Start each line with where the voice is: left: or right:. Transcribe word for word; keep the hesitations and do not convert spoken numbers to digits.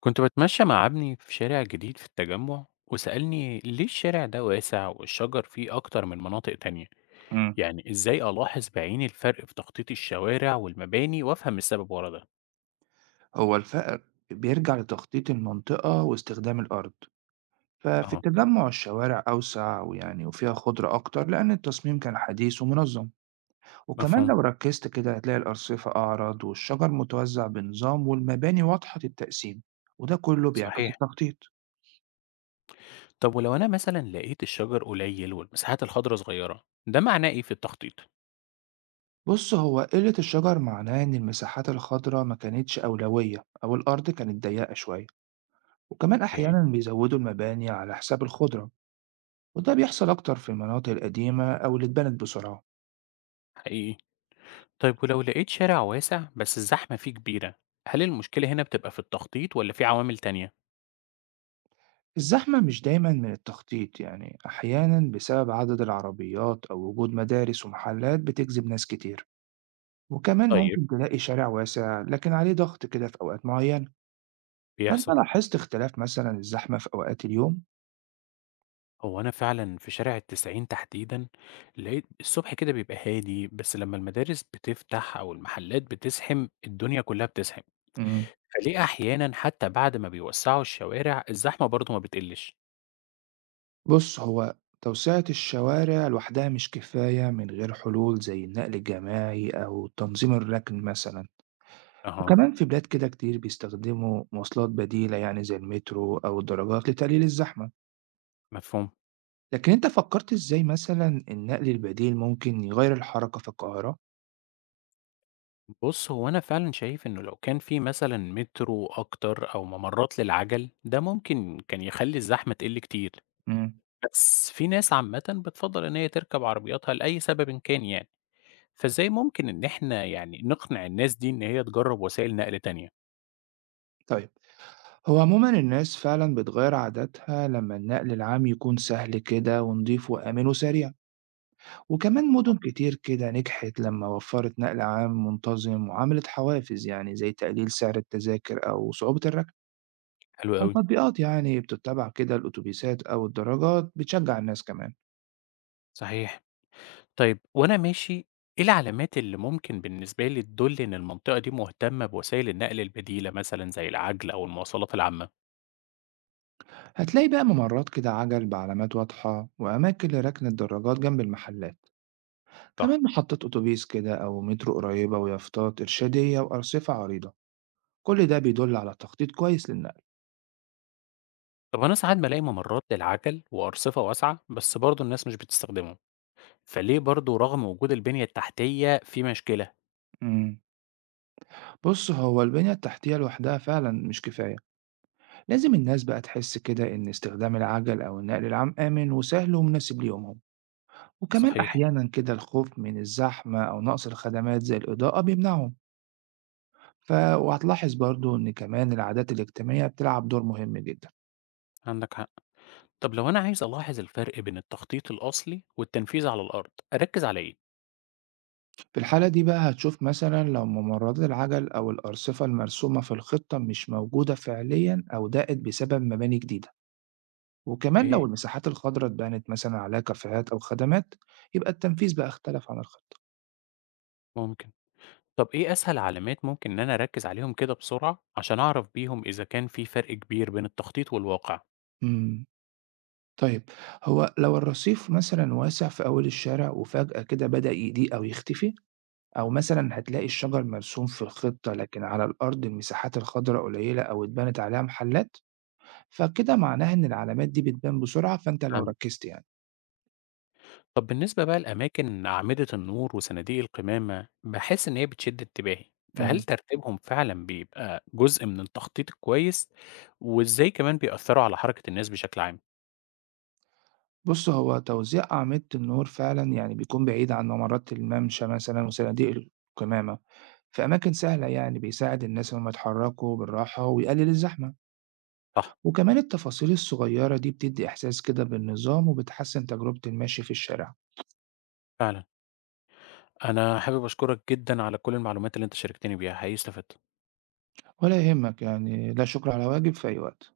left: كنت بتمشى مع ابني في شارع جديد في التجمع وسألني ليه الشارع ده واسع والشجر فيه أكتر من مناطق تانية.
right: إمم.
left: يعني إزاي ألاحظ بعيني الفرق في تخطيط الشوارع والمباني وأفهم السبب ورا ده؟
right: هو الفقر بيرجع لتخطيط المنطقة واستخدام الأرض، ففي
left: أهو.
right: التجمع الشوارع أوسع ويعني وفيها خضرة أكتر لأن التصميم كان حديث ومنظم، وكمان
left: مفهوم.
right: لو ركزت كده هتلاقي الأرصفة أعرض والشجر متوزع بنظام والمباني واضحة التقسيم، وده كله بيعكس
left: صحيح.
right: التخطيط.
left: طب ولو أنا مثلا لقيت الشجر قليل والمساحات الخضراء صغيرة ده معناه إيه في التخطيط؟
right: بُص هو قلة الشجر معناه إن المساحات الخضرا ما كانتش أولوية أو الأرض كانت ضيقة شوية، وكمان
left: إيه؟
right: أحيانًا بيزودوا المباني على حساب الخضرة. وده بيحصل أكتر في المناطق القديمة أو اللي اتبنت بسرعة.
left: حقيقي. طيب ولو لقيت شارع واسع بس الزحمة فيه كبيرة، هل المشكلة هنا بتبقى في التخطيط ولا في عوامل تانية؟
right: الزحمة مش دايما من التخطيط، يعني أحيانا بسبب عدد العربيات أو وجود مدارس ومحلات بتجذب ناس كتير، وكمان
left: طيب.
right: ممكن تلاقي شارع واسع لكن عليه ضغط كده في أوقات معينة. فأنت
left: بيحصل.
right: لاحظت اختلاف مثلا الزحمة في أوقات اليوم؟
left: هو أنا فعلًا في شارع التسعين تحديدًا، لقيت الصبح كده بيبقى هادي، بس لمّا المدارس بتفتح أو المحلات بتزحم، الدنيا كلّها بتزحم.
right: مم.
left: فليه أحيانًا حتى بعد ما بيوسّعوا الشوارع الزحمة برضه ما بتقلّش؟
right: بص هو توسعة الشوارع لوحدها مش كفاية من غير حلول زي النقل الجماعي أو تنظيم الركن مثلا،
left: أها.
right: وكمان في بلاد كده كتير بيستخدموا مواصلات بديلة يعني زي المترو أو الدراجات لتقليل الزحمة.
left: مفهوم.
right: لكن أنت فكرت إزاي مثلا النقل البديل ممكن يغير الحركة في القاهرة؟
left: بُص، هو أنا فعلًا شايف إنه لو كان في مثلًا مترو أكتر أو ممرات للعَجَل، ده ممكن كان يخلّي الزحمة تقِل كتير.
right: مم.
left: بس في ناس عامةً بتفضّل إن هي تركب عربياتها لأي سببٍ كان يعني. فإزاي ممكن إن إحنا يعني نقنع الناس دي إن هي تجرّب وسائل نقل تانية؟
right: طيب هو عموما الناس فعلا بتغير عاداتها لما النقل العام يكون سهل كده ونضيف وآمن وسريع، وكمان مدن كتير كده نجحت لما وفرت نقل عام منتظم وعملت حوافز يعني زي تقليل سعر التذاكر أو صعوبة الركب.
left: حلو أوي.
right: فالتطبيقات يعني بتتبع كده الأتوبيسات أو الدراجات بتشجع الناس كمان.
left: صحيح. طيب وأنا ماشي، إيه العلامات اللي ممكن بالنسبة لي تدُل إن المنطقة دي مهتمة بوسائل النقل البديلة مثلًا زي العَجْل أو المواصلات العامة؟
right: هتلاقي بقى ممرات كده عجل بعلامات واضحة وأماكن لركن الدراجات جنب المحلات،
left: صح.
right: كمان محطة أتوبيس كده أو مترو قريبة ويافطات إرشادية وأرصفة عريضة. كل ده بيدل على تخطيط كويس للنقل.
left: طب أنا ساعات بالاقي ممرات للعَجَل وأرصفة واسعة، بس برضه الناس مش بتستخدمهم، فليه برضه رغم وجود البنية التحتية في مشكلة؟
right: مم. بص هو البنية التحتية لوحدها فعلا مش كفاية، لازم الناس بقى تحس كده إن استخدام العجل أو النقل العام آمن وسهل ومناسب ليهم، وكمان
left: صحيح.
right: أحيانا كده الخوف من الزحمة أو نقص الخدمات زي الإضاءة بيمنعهم. ف... وهتلاحظ برضو إن كمان العادات الاجتماعية بتلعب دور مهم جدا.
left: عندك حق. طب لو أنا عايز ألاحظ الفرق بين التخطيط الأصلي والتنفيذ على الأرض، أركّز على إيه؟
right: في الحالة دي بقى هتشوف مثلا لو ممرات العجل أو الأرصفة المرسومة في الخطة مش موجودة فعليا أو ضاقت بسبب مباني جديدة، وكمان لو
left: إيه.
right: المساحات الخضراء اتبنت مثلا عليها كافيهات أو خدمات، يبقى التنفيذ بقى اختلف عن الخطة.
left: ممكن. طب إيه أسهل علامات ممكن إن أنا أركّز عليهم كده بسرعة، عشان أعرف بيهم إذا كان في فرق كبير بين التخطيط والواقع؟
right: امم طيب، هو لو الرصيف مثلا واسع في أول الشارع وفجأة كده بدأ يضيق أو يختفي، أو مثلًا هتلاقي الشجر مرسوم في الخطة، لكن على الأرض المساحات الخضراء قليلة أو اتبنت عليها محلات، فكده معناها إن العلامات دي بتبان بسرعة، فأنت لو
left: فهمت.
right: ركزت يعني.
left: طب بالنسبة بقى لأماكن أعمدة النور وصناديق القمامة، باحس إن هي بتشد انتباهي، فهل
right: إمم.
left: ترتيبهم فعلًا بيبقى جزء من التخطيط الكويس؟ وإزاي كمان بيأثّروا على حركة الناس بشكل عام؟
right: بُص، هو توزيع أعمدة النور فعلًا يعني بيكون بعيد عن ممرات الممشى مثلًا وصناديق القمامة، في أماكن سهلة يعني بيساعد الناس إن هم يتحركوا بالراحة ويقلل الزحمة،
left: صح.
right: وكمان التفاصيل الصغيرة دي بتدي إحساس كده بالنظام وبتحسن تجربة المشي في الشارع.
left: فعلًا، أنا حابب أشكرك جدًا على كل المعلومات اللي أنت شاركتني بيها، حقيقي استفدت.
right: ولا يهمك يعني، لا شكر على واجب، في أي وقت.